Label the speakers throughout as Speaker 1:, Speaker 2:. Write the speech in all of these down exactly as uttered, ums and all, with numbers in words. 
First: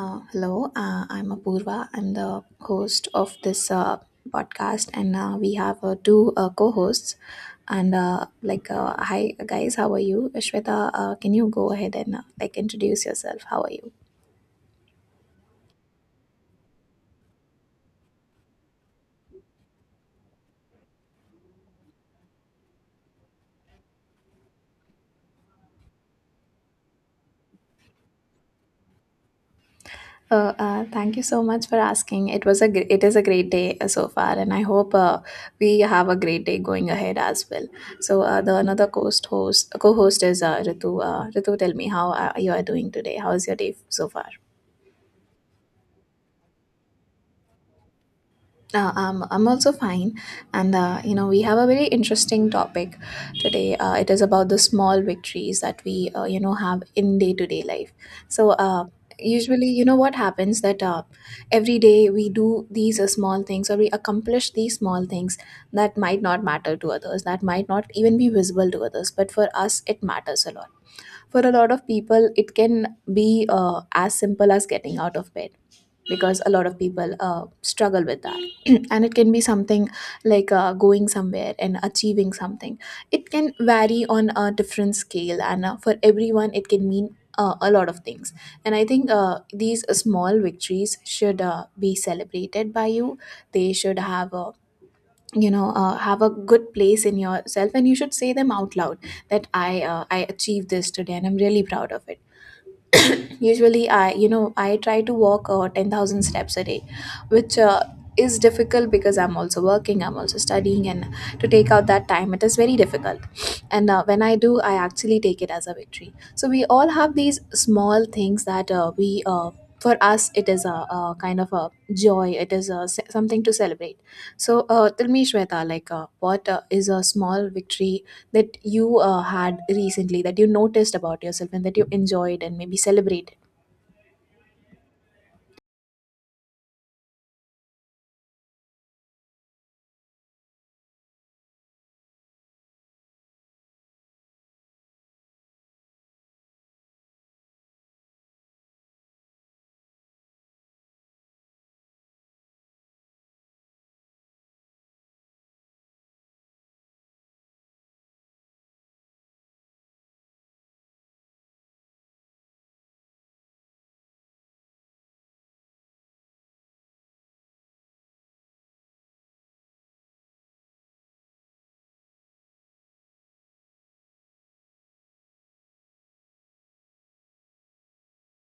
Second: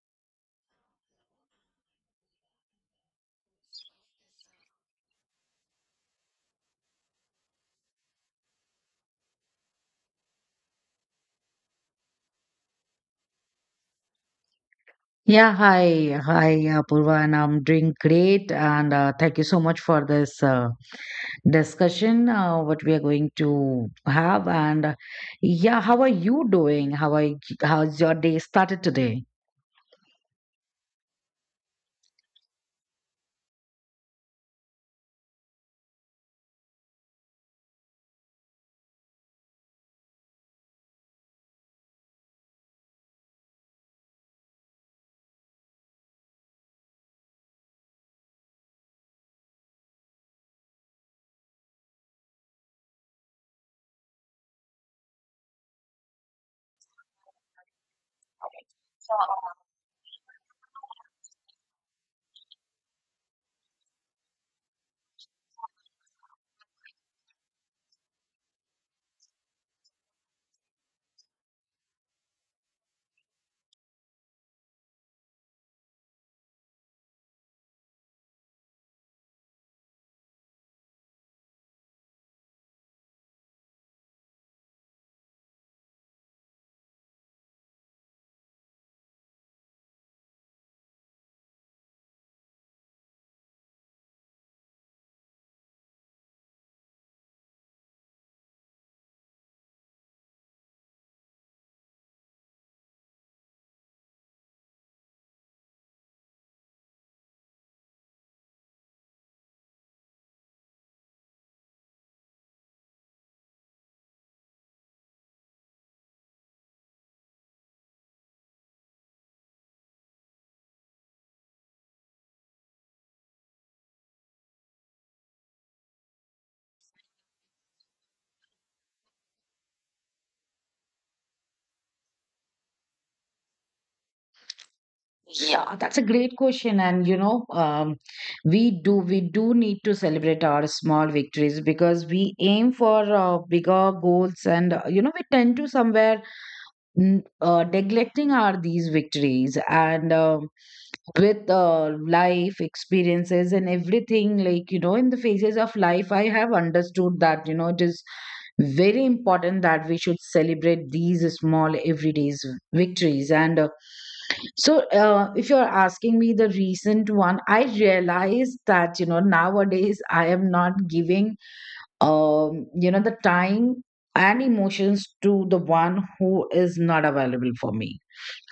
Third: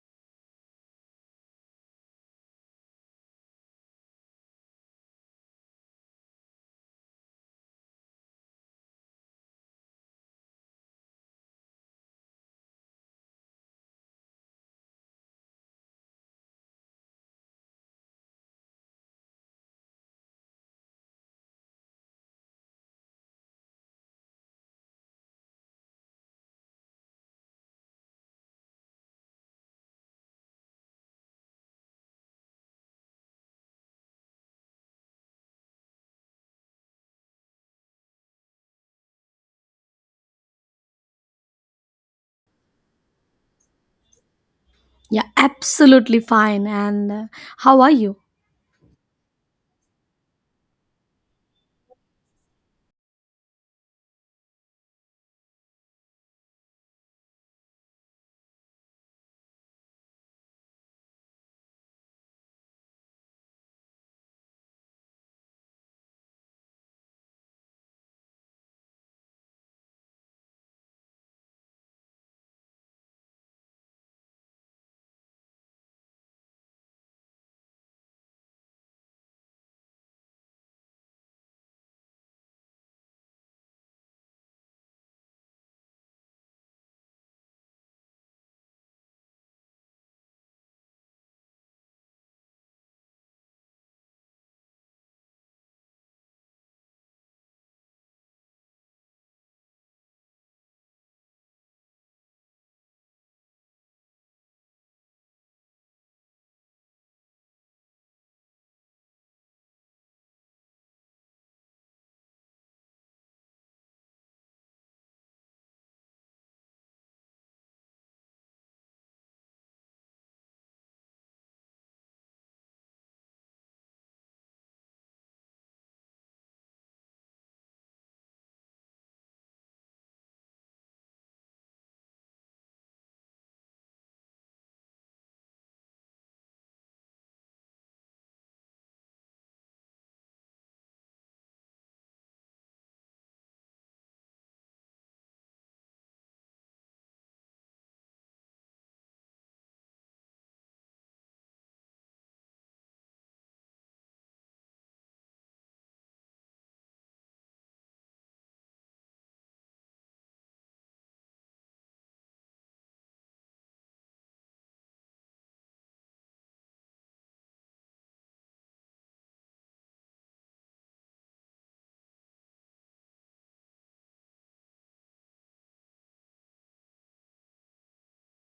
Speaker 1: Uh, hello, uh, I'm Apurva. I'm the host of this uh, podcast, and uh, we have uh, two uh, co-hosts. And uh, like, uh, hi guys, how are you? Shweta, uh, can you go ahead and uh, like introduce yourself? How are you?
Speaker 2: Yeah, hi. Hi, Apurva, and I'm doing great. And uh, thank you so much for this uh, discussion, uh, what we are going to have. And uh, yeah, how are you doing? How are you, how's your day started today?
Speaker 1: Uh, uh, thank you so much for asking. It was a gr- it is a great day uh, so far, and I hope uh, we have a great day going ahead as well. So uh, the another co-host host co-host is uh, Ritu. Uh, Ritu, tell me how uh, you are doing today. How is your day so far?
Speaker 3: Yeah, absolutely fine. And uh, how are you?
Speaker 1: Uh, I'm, I'm also fine. And, uh, you know, we have a very interesting topic today. Uh, it is about the small victories that we, uh, you know, have in day to day life. So, uh, usually, you know, what happens that uh, every day we do these uh, small things or we accomplish these small things that might not matter to others, that might not even be visible to others. But for us, it matters a lot. For a lot of people, it can be uh, as simple as getting out of bed because a lot of people uh, struggle with that and it can be something like uh, going somewhere and achieving something. It can vary on a different scale, and uh, for everyone it can mean uh, a lot of things. And I think uh, these small victories should uh, be celebrated by you. They should have a, you know, uh, have a good place in yourself, and you should say them out loud that i uh, i achieved this today and I'm really proud of it. Usually I, you know, I try to walk uh, ten thousand steps a day, which uh, is difficult because I'm also working, I'm also studying, and to take out that time it is very difficult. And uh, when I do, I actually take it as a victory. So we all have these small things that uh, we uh, for us it is a, a kind of a joy. It is a, s- something to celebrate. So uh, tell me, Shweta, like uh, what uh, is a small victory that you uh, had recently that you noticed about yourself and that you enjoyed and maybe celebrated?
Speaker 2: Yeah, that's a great question. And you know, um, we do we do need to celebrate our small victories because we aim for uh, bigger goals, and uh, you know, we tend to somewhere n- uh, neglecting our these victories and. Um with uh, life experiences and everything, like you know, in the phases of life I have understood that, you know, it is very important that we should celebrate these small everyday's victories. And uh, so uh, if you're asking me the recent one, I realize that, you know, nowadays I am not giving, um you know, the time and emotions to the one who is not available for me.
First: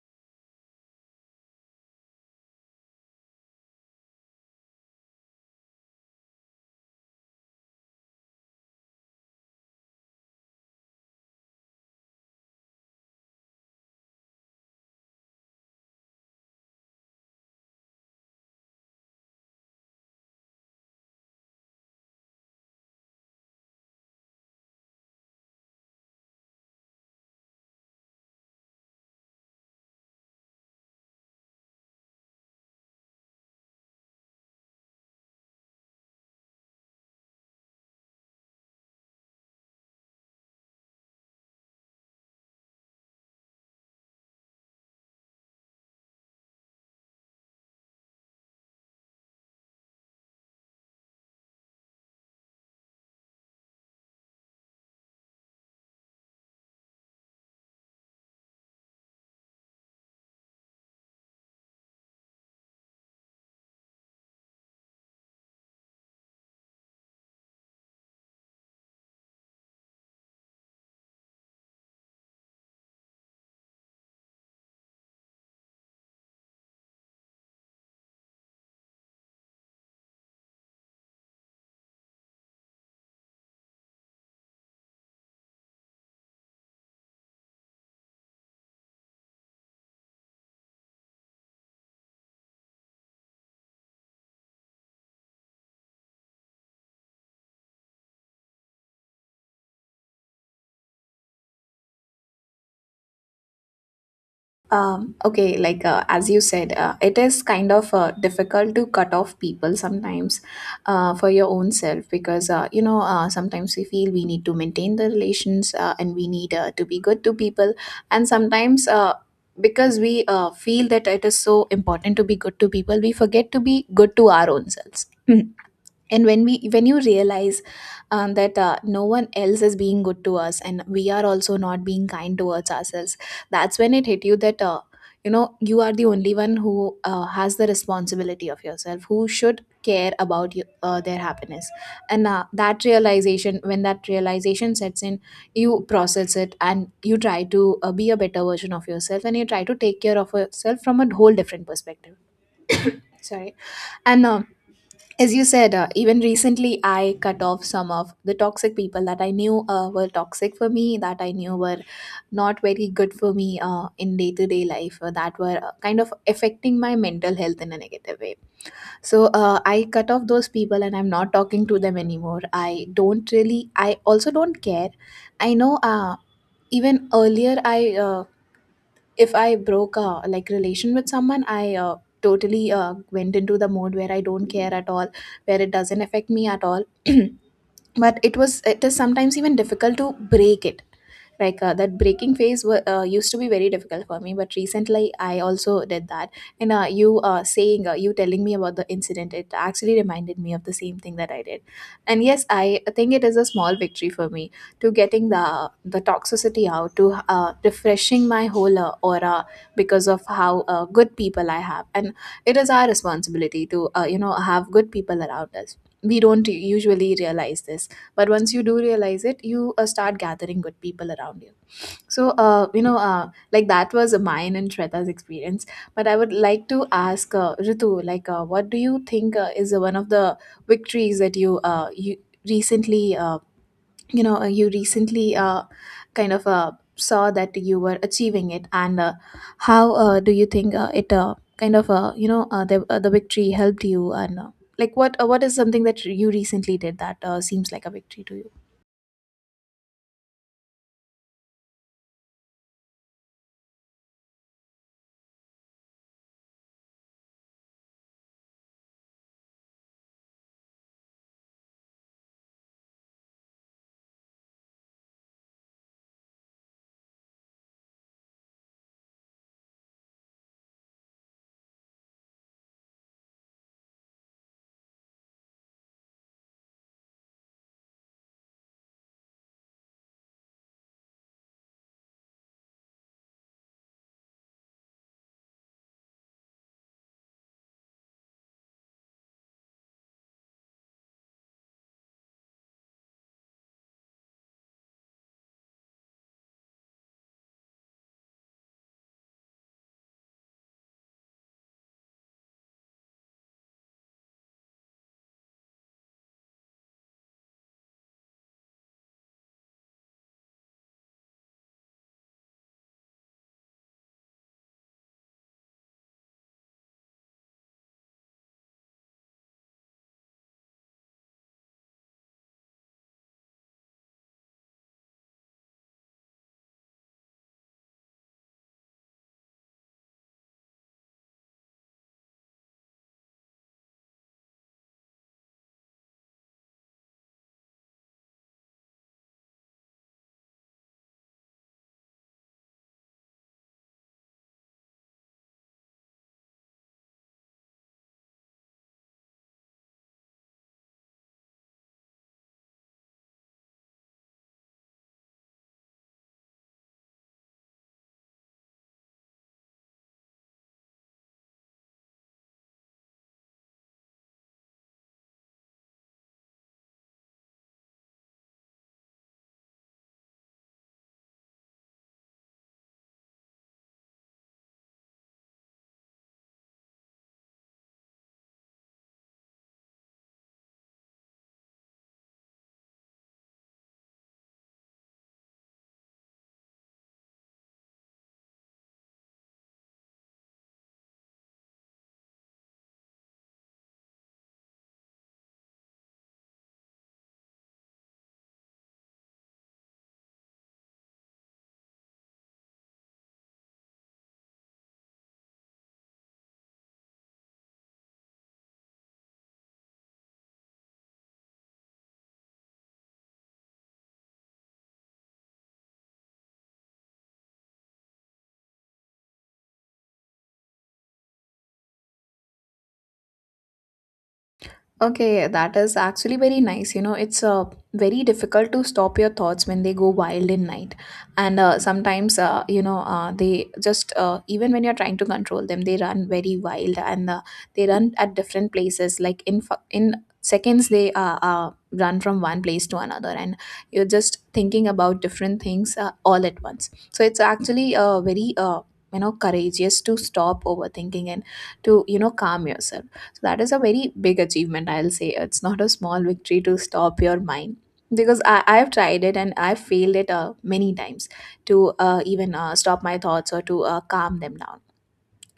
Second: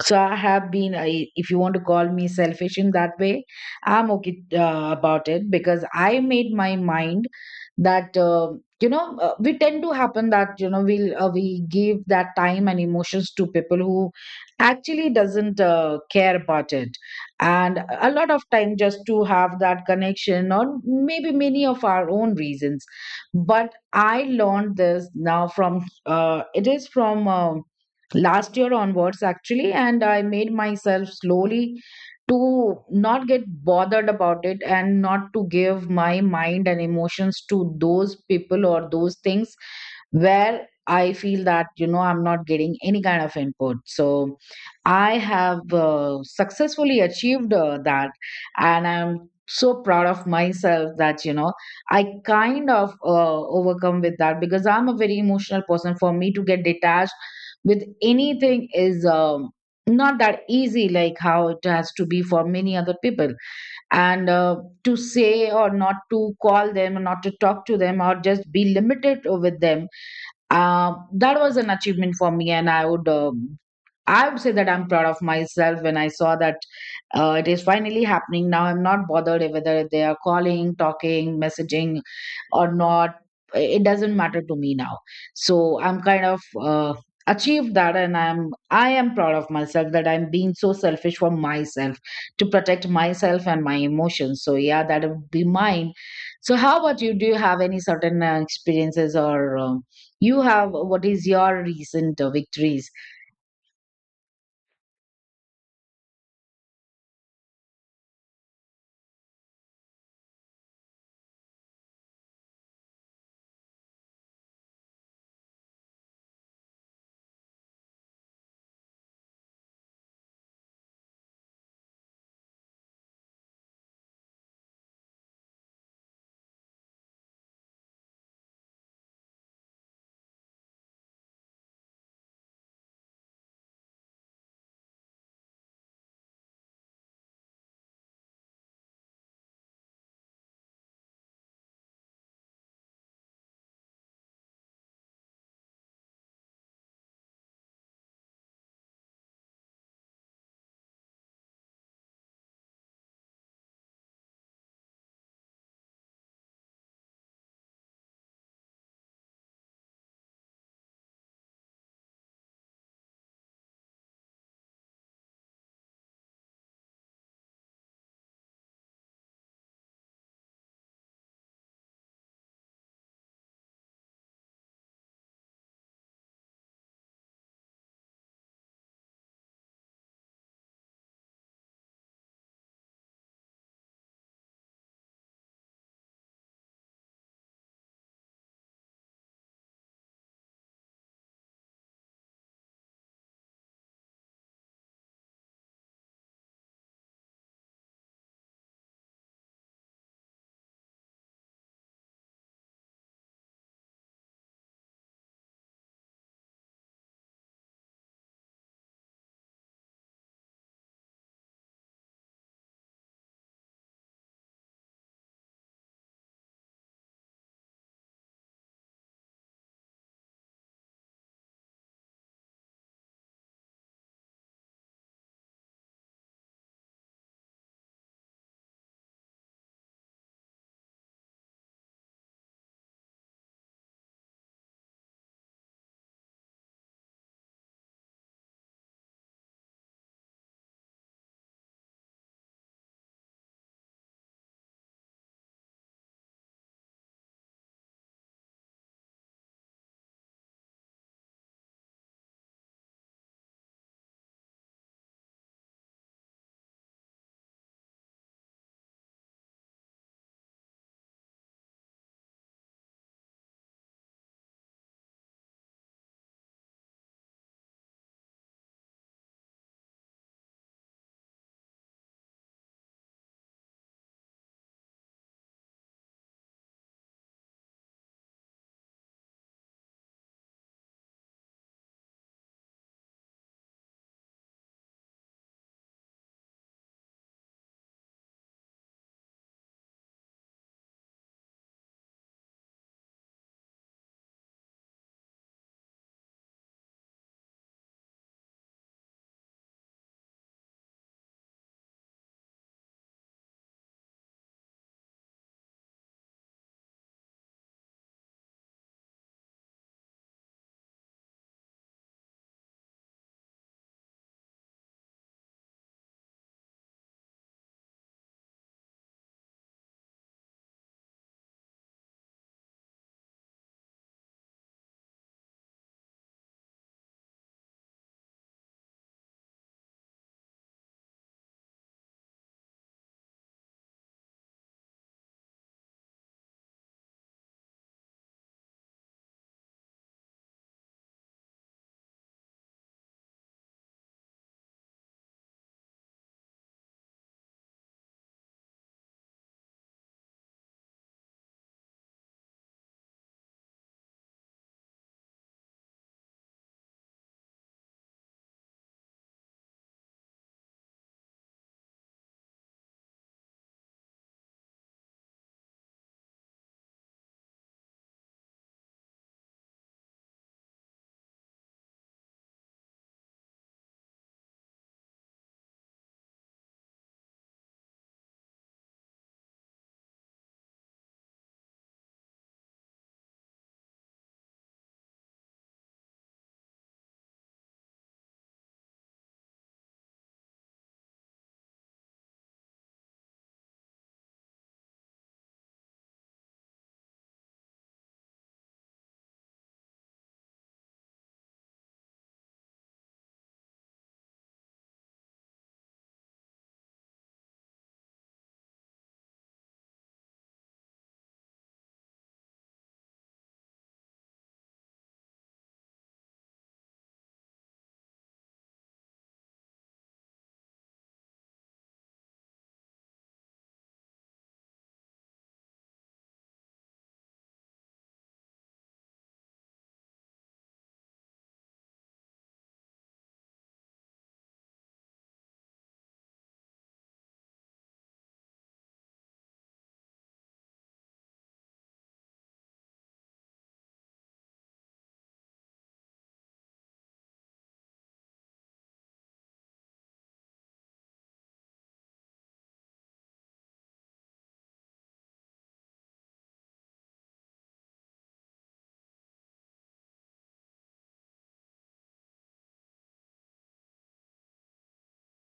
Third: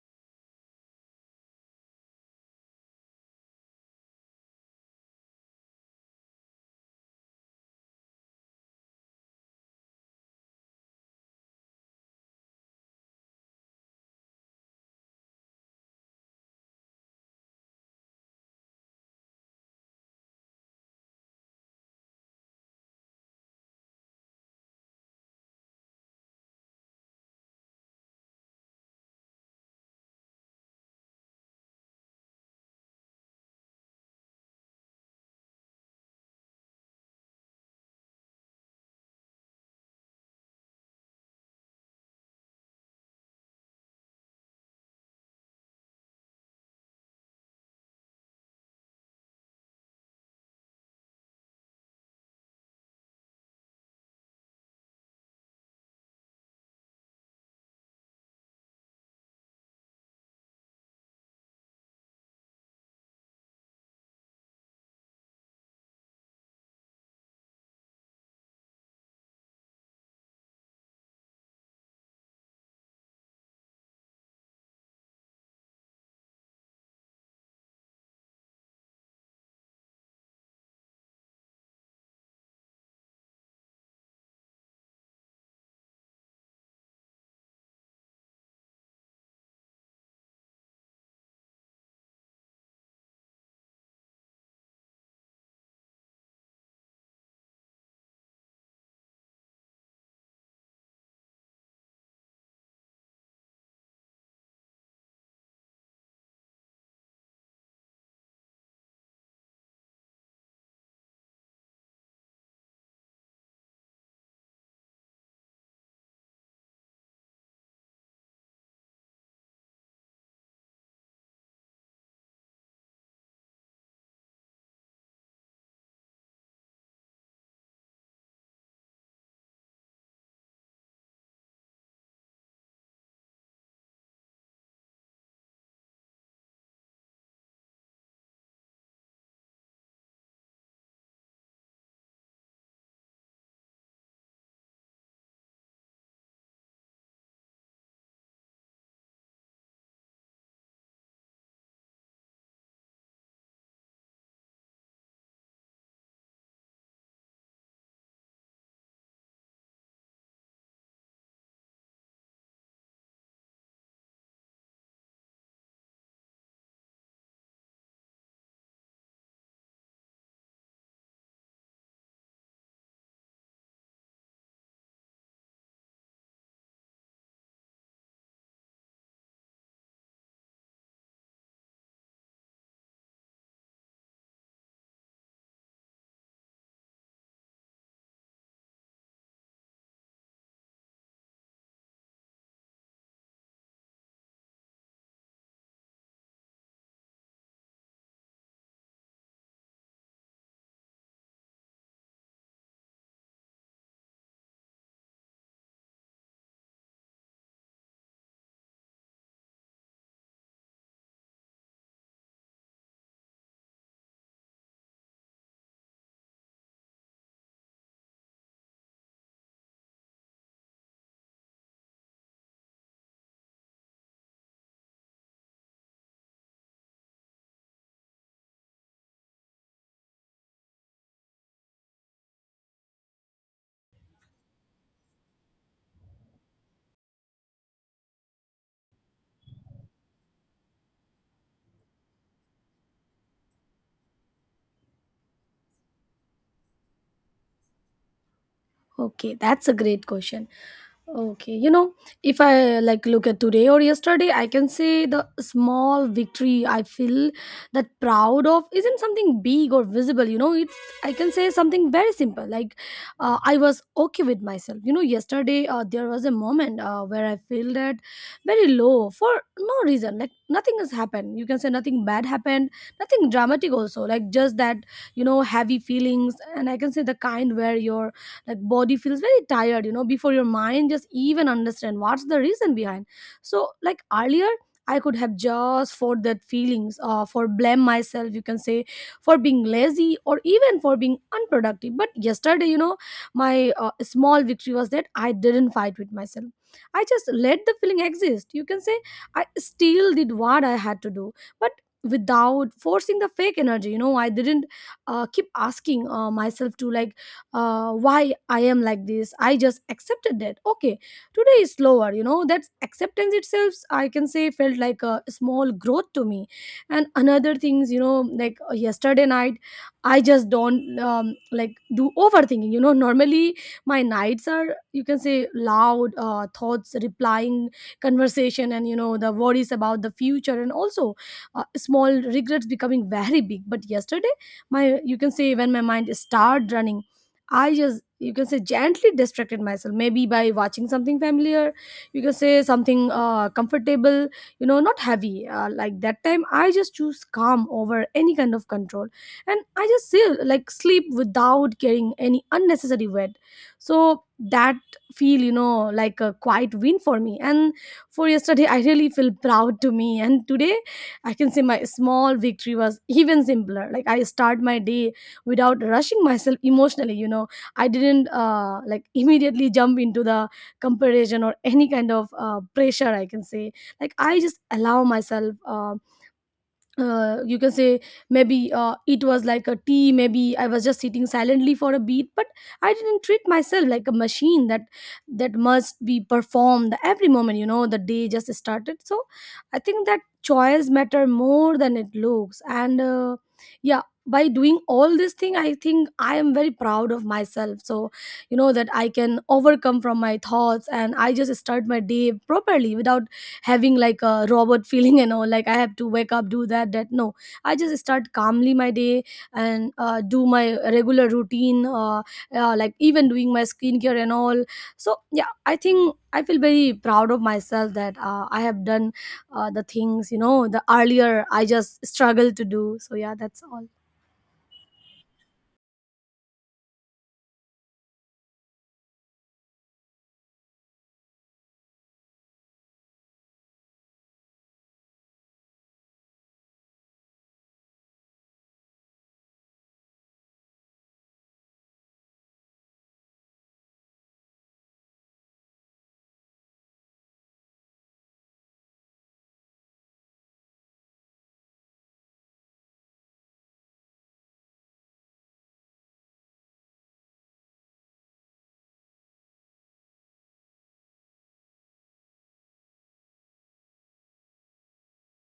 Speaker 2: So I have been, I, if you want to call me selfish in that way, I'm okay uh, about it because I made my mind that uh, you know, uh, we tend to happen that, you know, we'll uh, we give that time and emotions to people who actually doesn't uh, care about it, and a lot of time just to have that connection or maybe many of our own reasons. But I learned this now from, uh, it is from, um last year onwards actually, and I made myself slowly to not get bothered about it and not to give my mind and emotions to those people or those things where I feel that, you know, I'm not getting any kind of input. So I have uh, successfully achieved uh, that. And I'm so proud of myself that, you know, I kind of uh, overcome with that because I'm a very emotional person. For me to get detached with anything is um, not that easy, like how it has to be for many other people. And uh, to say or not to call them, or not to talk to them, or just be limited with them, uh, that was an achievement for me. And I would, um, I would say that I'm proud of myself when I saw that uh, it is finally happening. Now I'm not bothered whether they are calling, talking, messaging or not. It doesn't matter to me now. So I'm kind of uh, achieved that, and i'm i am proud of myself that I'm being so selfish for myself, to protect myself and my emotions. So yeah, that would be mine. So how about you? Do you have any certain uh, experiences, or um, you have, what is your recent uh, victories?
Speaker 1: Um, okay, like uh, as you said, uh, it is kind of uh, difficult to cut off people sometimes uh, for your own self, because uh, you know uh, sometimes we feel we need to maintain the relations, uh, and we need uh, to be good to people, and sometimes uh, because we uh, feel that it is so important to be good to people, we forget to be good to our own selves. And when we when you realize um, that uh, no one else is being good to us and we are also not being kind towards ourselves, that's when it hit you that uh, you know, you are the only one who uh, has the responsibility of yourself, who should care about you, uh, their happiness. And uh, that realization, when that realization sets in, you process it and you try to uh, be a better version of yourself, and you try to take care of yourself from a whole different perspective. Sorry. And um, as you said, uh, even recently I cut off some of the toxic people that I knew uh, were toxic for me, that I knew were not very good for me uh, in day to day life, uh, that were uh, kind of affecting my mental health in a negative way. So uh, I cut off those people and I'm not talking to them anymore. I don't really, I also don't care. I know uh, even earlier I. Uh, if I broke a like relation with someone, I uh, totally uh, went into the mode where I don't care at all, where it doesn't affect me at all. But it was it is sometimes even difficult to break it, like uh, that breaking phase wa- uh, used to be very difficult for me, but recently I also did that. And uh, you uh, saying uh, you telling me about the incident, it actually reminded me of the same thing that I did. And yes, I think it is a small victory for me to getting the the toxicity out, to uh, refreshing my whole uh, aura because of how uh, good people I have. And it is our responsibility to, uh, you know, have good people around us. We don't usually realize this, but once you do realize it, you uh, start gathering good people around you. So uh, you know uh, like that was mine and Shweta's experience, but I would like to ask uh, Ritu, like uh, what do you think uh, is one of the victories that you uh, you recently, uh, you know uh, you recently, uh, kind of uh, saw that you were achieving it and uh, how uh, do you think uh, it uh, kind of uh, you know, uh, the, uh, the victory helped you, and uh, like what uh, what is something that you recently did that uh, seems like a victory to you?
Speaker 3: Okay, that's a great question. Okay, you know, if I like look at today or yesterday, I can say the small victory I feel that proud of isn't something big or visible. You know, it's I can say something very simple. Like, uh, I was okay with myself. You know, yesterday uh, there was a moment uh, where I feel that very low for no reason. Like nothing has happened. You can say nothing bad happened, nothing dramatic also. Like just that you know heavy feelings, and I can say the kind where your like body feels very tired, you know, before your mind just even understand what's the reason behind. So like earlier I could have just for that feelings, uh, for blame myself, you can say, for being lazy or even for being unproductive. But yesterday, you know, my uh, small victory was that I didn't fight with myself. I just let the feeling exist. You can say I still did what I had to do, but without forcing the fake energy. You know, I didn't uh, keep asking uh, myself to like uh, why I am like this. I just accepted that okay, today is slower. You know, that acceptance itself I can say felt like a small growth to me. And another things, you know, like uh, yesterday night I just don't um, like do overthinking. You know, normally my nights are, you can say, loud uh, thoughts replying conversation, and you know, the worries about the future, and also uh, small regrets becoming very big. But yesterday my, you can say, when my mind started running, I just, you can say, gently distracted myself, maybe by watching something familiar, you can say something uh, comfortable, you know, not heavy. Uh, like that time, I just choose calm over any kind of control. And I just feel like sleep without carrying any unnecessary weight. So that feel, you know, like a quiet win for me. And for yesterday, I really feel proud to me. And today, I can say my small victory was even simpler. Like I start my day without rushing myself emotionally. You know, I didn't uh, like immediately jump into the comparison or any kind of uh, pressure, I can say. Like I just allow myself uh, uh, you can say, maybe uh, it was like a tea, maybe I was just sitting silently for a beat, but I didn't treat myself like a machine that that must be performed every moment. You know, the day just started. So I think that choice matter more than it looks. And uh, yeah, by doing all this thing, I think I am very proud of myself. So you know that I can overcome from my thoughts, and I just start my day properly without having like a robot feeling and all, like I have to wake up do that that. No, I just start calmly my day, and uh, do my regular routine, uh, uh, like even doing my skincare and all. So yeah, I think I feel very proud of myself that uh, I have done uh, the things, you know, the earlier I just struggled to do. So yeah, that's all.
Speaker 1: Okay, yeah, that is actually very nice. You know, it's uh, very difficult to stop your thoughts when they go wild in night. And uh, sometimes, uh, you know, uh, they just, uh, even when you're trying to control them, they run very wild, and uh, they run at different places. Like in, fu- in seconds, they uh, uh, run from one place to another. And you're just thinking about different things uh, all at once. So it's actually uh, very, uh, you know, courageous to stop overthinking and to, you know, calm yourself. So that is a very big achievement, I'll say. It's not a small victory to stop your mind, because I, I've tried it and I've failed it uh, many times to uh, even uh, stop my thoughts or to uh, calm them down.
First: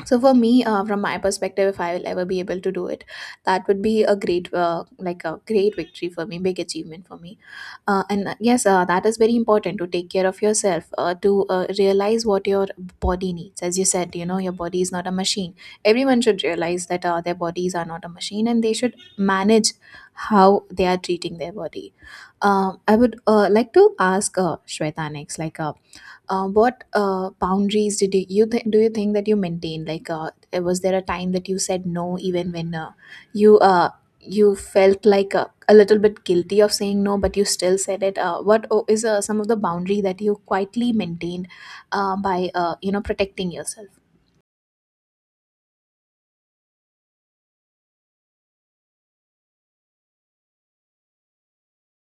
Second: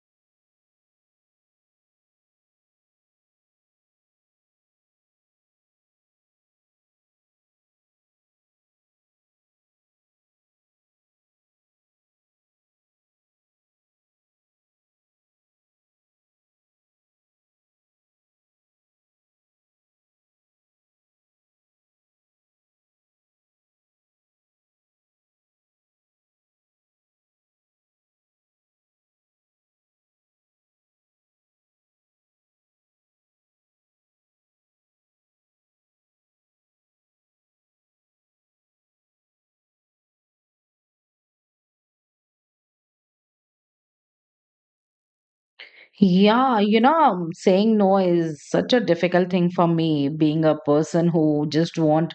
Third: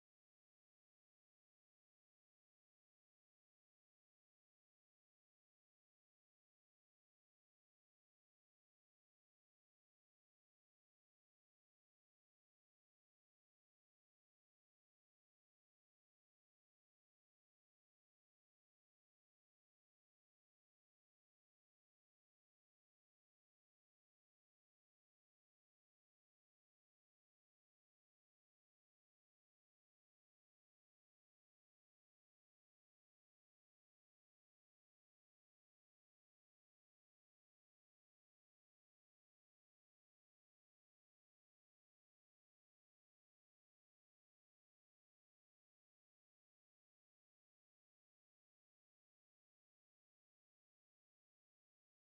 Speaker 1: So for me, uh, from my perspective, if I will ever be able to do it, that would be a great uh, like a great victory for me, big achievement for me. Uh, and uh, yes, uh, that is very important to take care of yourself, uh, to uh, realize what your body needs. As you said, you know, your body is not a machine. Everyone should realize that uh, their bodies are not a machine and they should manage how they are treating their body. um, I would uh, like to ask uh, Shweta next, like uh, uh, what uh, boundaries did you, you th- do you think that you maintained? Like, uh, was there a time that you said no, even when uh, you uh, you felt like a, a little bit guilty of saying no, but you still said it? Uh, what o- is uh, some of the boundary that you quietly maintained uh, by uh, you know, protecting yourself?
Speaker 2: Yeah, you know, saying no is such a difficult thing for me, being a person who just want,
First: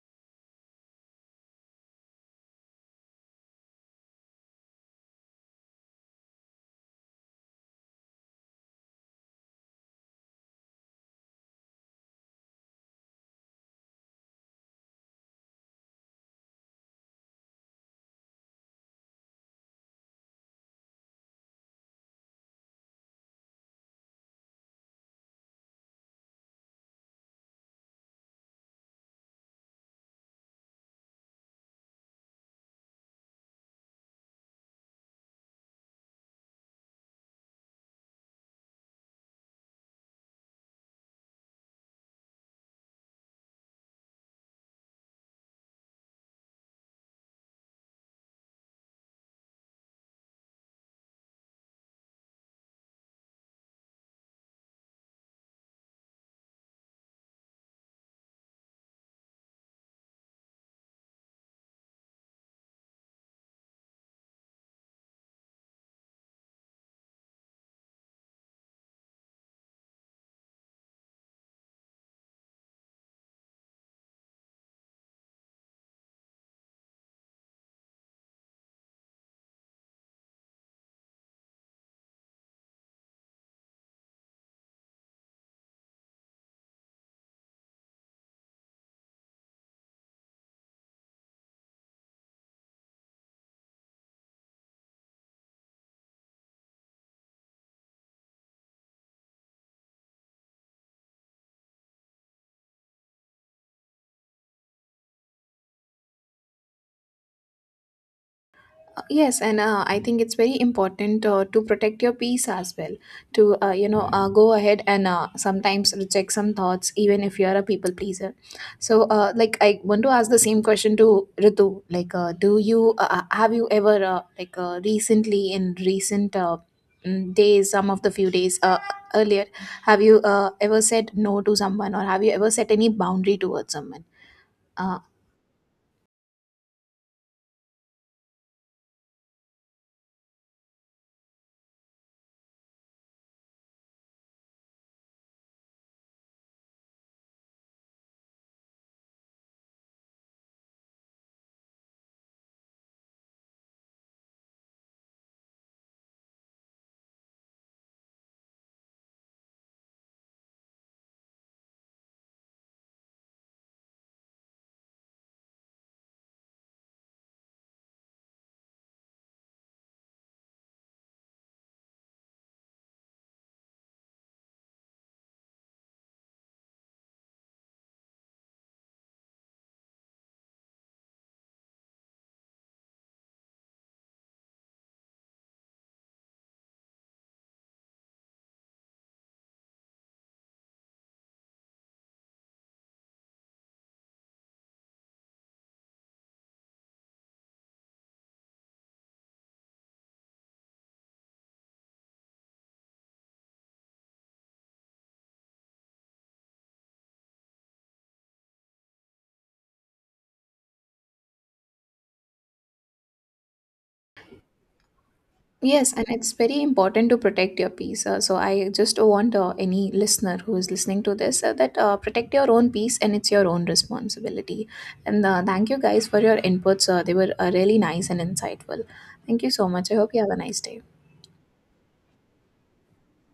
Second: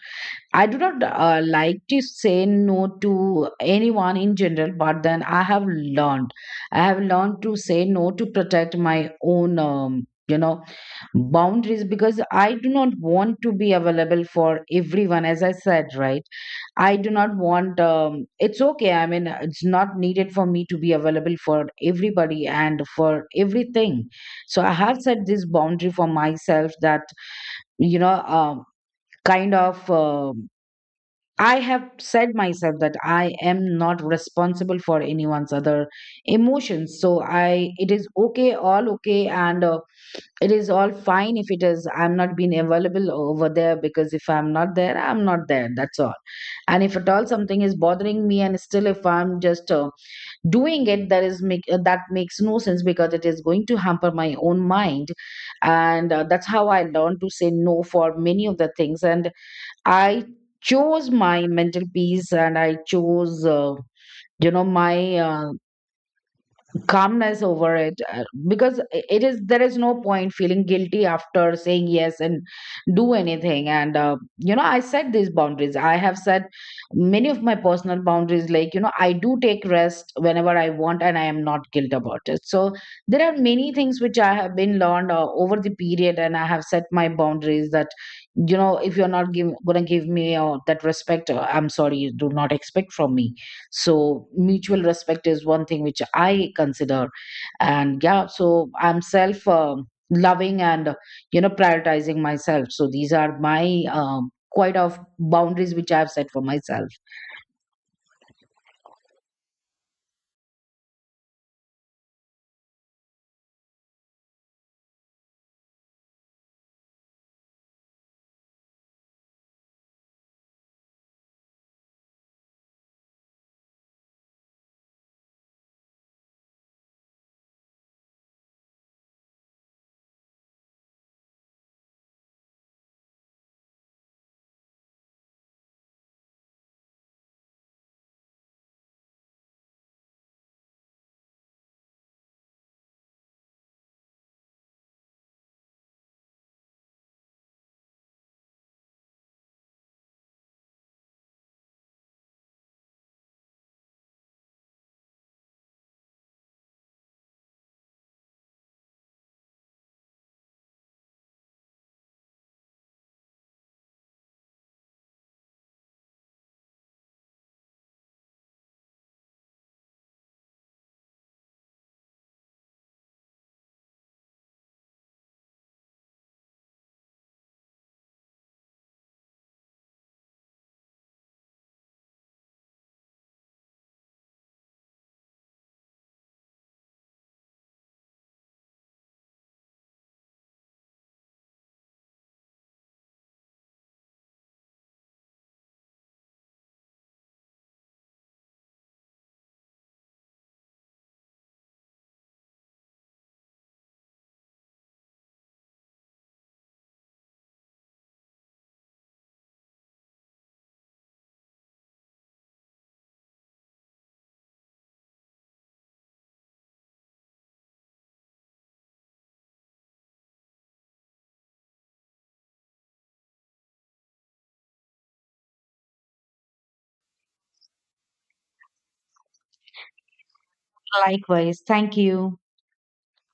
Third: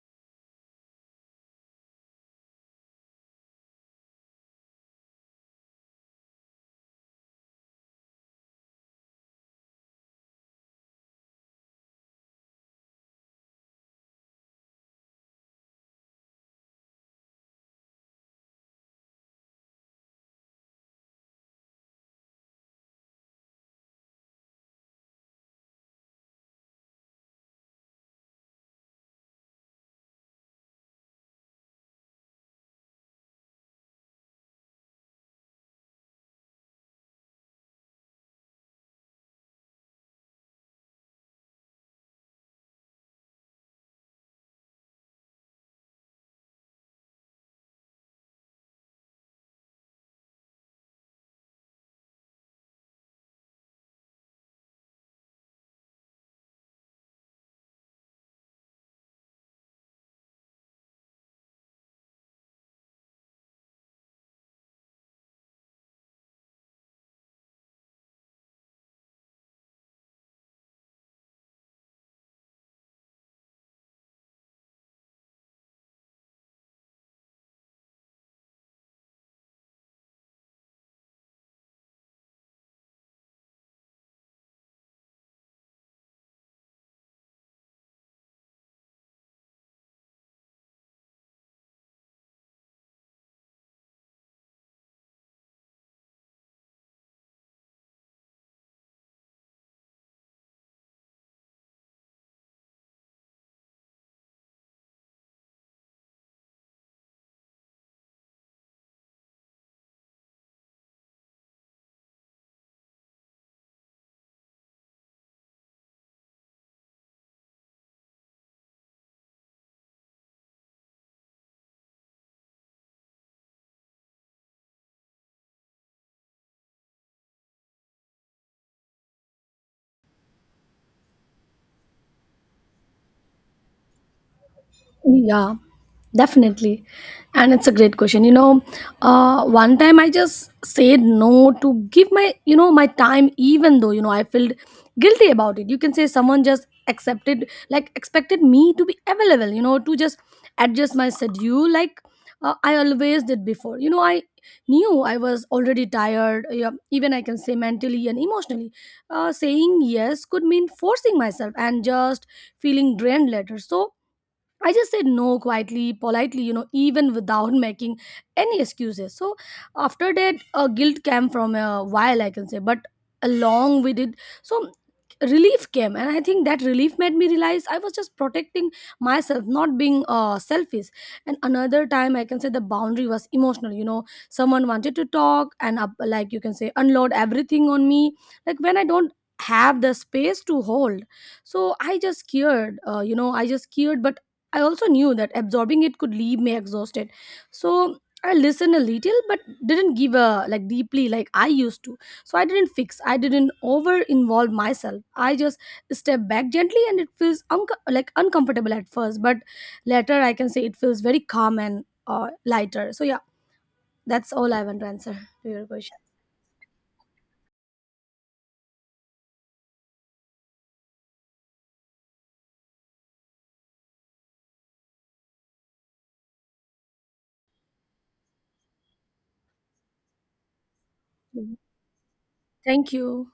Speaker 2: I do not uh, like to say no to anyone in general, but then I have learned. I have learned to say no to protect my own, um, you know, boundaries, because I do not want to be available for everyone, as I said, right? I do not want, um, it's okay. I mean, it's not needed for me to be available for everybody and for everything. So I have set this boundary for myself that, you know, um kind of, um I have said myself that I am not responsible for anyone's other emotions. So I, it is okay, all okay. And, uh, it is all fine. If it is, I'm not being available over there, because if I'm not there, I'm not there, that's all. And if at all something is bothering me and still if I'm just uh, doing it, that is make uh, that makes no sense because it is going to hamper my own mind. And uh, that's how I learned to say no for many of the things. And I chose my mental peace, and I chose, uh, you know, my uh, calmness over it, uh, because i- it is, there is no point feeling guilty after saying yes and do anything. And uh, you know, I set these boundaries. I have set many of my personal boundaries, like you know, I do take rest whenever I want, and I am not guilt about it. So there are many things which I have been learned uh, over the period, and I have set my boundaries that, you know, if you're not give, gonna give me uh, that respect, uh, I'm sorry, do not expect from me. So mutual respect is one thing which I consider. And yeah, so I'm self um loving and, you know, prioritizing myself. So these are my um, quite of boundaries which I've set for myself.
Speaker 1: Uh, Yes, and uh, I think it's very important uh, to protect your peace as well. To, uh, you know, uh, go ahead and uh, sometimes reject some thoughts, even if you are a people pleaser. So, uh, like, I want to ask the same question to Ritu. Like, uh, do you uh, uh, have you ever uh, like uh, recently, in recent uh, mm, days, some of the few days uh, earlier, have you uh, ever said no to someone, or have you ever set any boundary towards someone? Uh,
Speaker 3: Yeah, definitely. And it's a great question. You know, uh, one time I just said no to give my, you know, my time, even though, you know, I felt guilty about it. You can say someone just accepted, like, expected me to be available, you know, to just adjust my schedule like uh, I always did before. You know, I knew I was already tired, yeah, even I can say mentally and emotionally. Uh, saying yes could mean forcing myself and just feeling drained later. So, I just said no quietly, politely, you know, even without making any excuses. So after that, uh, guilt came from a while, I can say, but along with it, so relief came, and I think that relief made me realize I was just protecting myself, not being uh, selfish. And another time, I can say the boundary was emotional. You know, someone wanted to talk and up, like you can say, unload everything on me. Like when I don't have the space to hold. So I just cared, uh, you know, i just cared but I also knew that absorbing it could leave me exhausted. So I listened a little but didn't give a like deeply like I used to. So I didn't fix, I didn't over involve myself. I just step back gently, and it feels unco- like uncomfortable at first, but later I can say it feels very calm and uh, lighter. So yeah, that's all I want to answer to your
Speaker 1: Yes,
Speaker 3: question.
Speaker 1: and it's very important to protect your peace. Uh, so I just want uh, any listener who is listening to this uh, that uh, protect your own peace and it's your own responsibility. And uh, thank you guys for your inputs. Uh, they were uh, really nice and insightful. Thank you so much. I hope you have a nice day.
Speaker 3: Mhm.
Speaker 2: Likewise. Thank you.
Speaker 3: Thank you.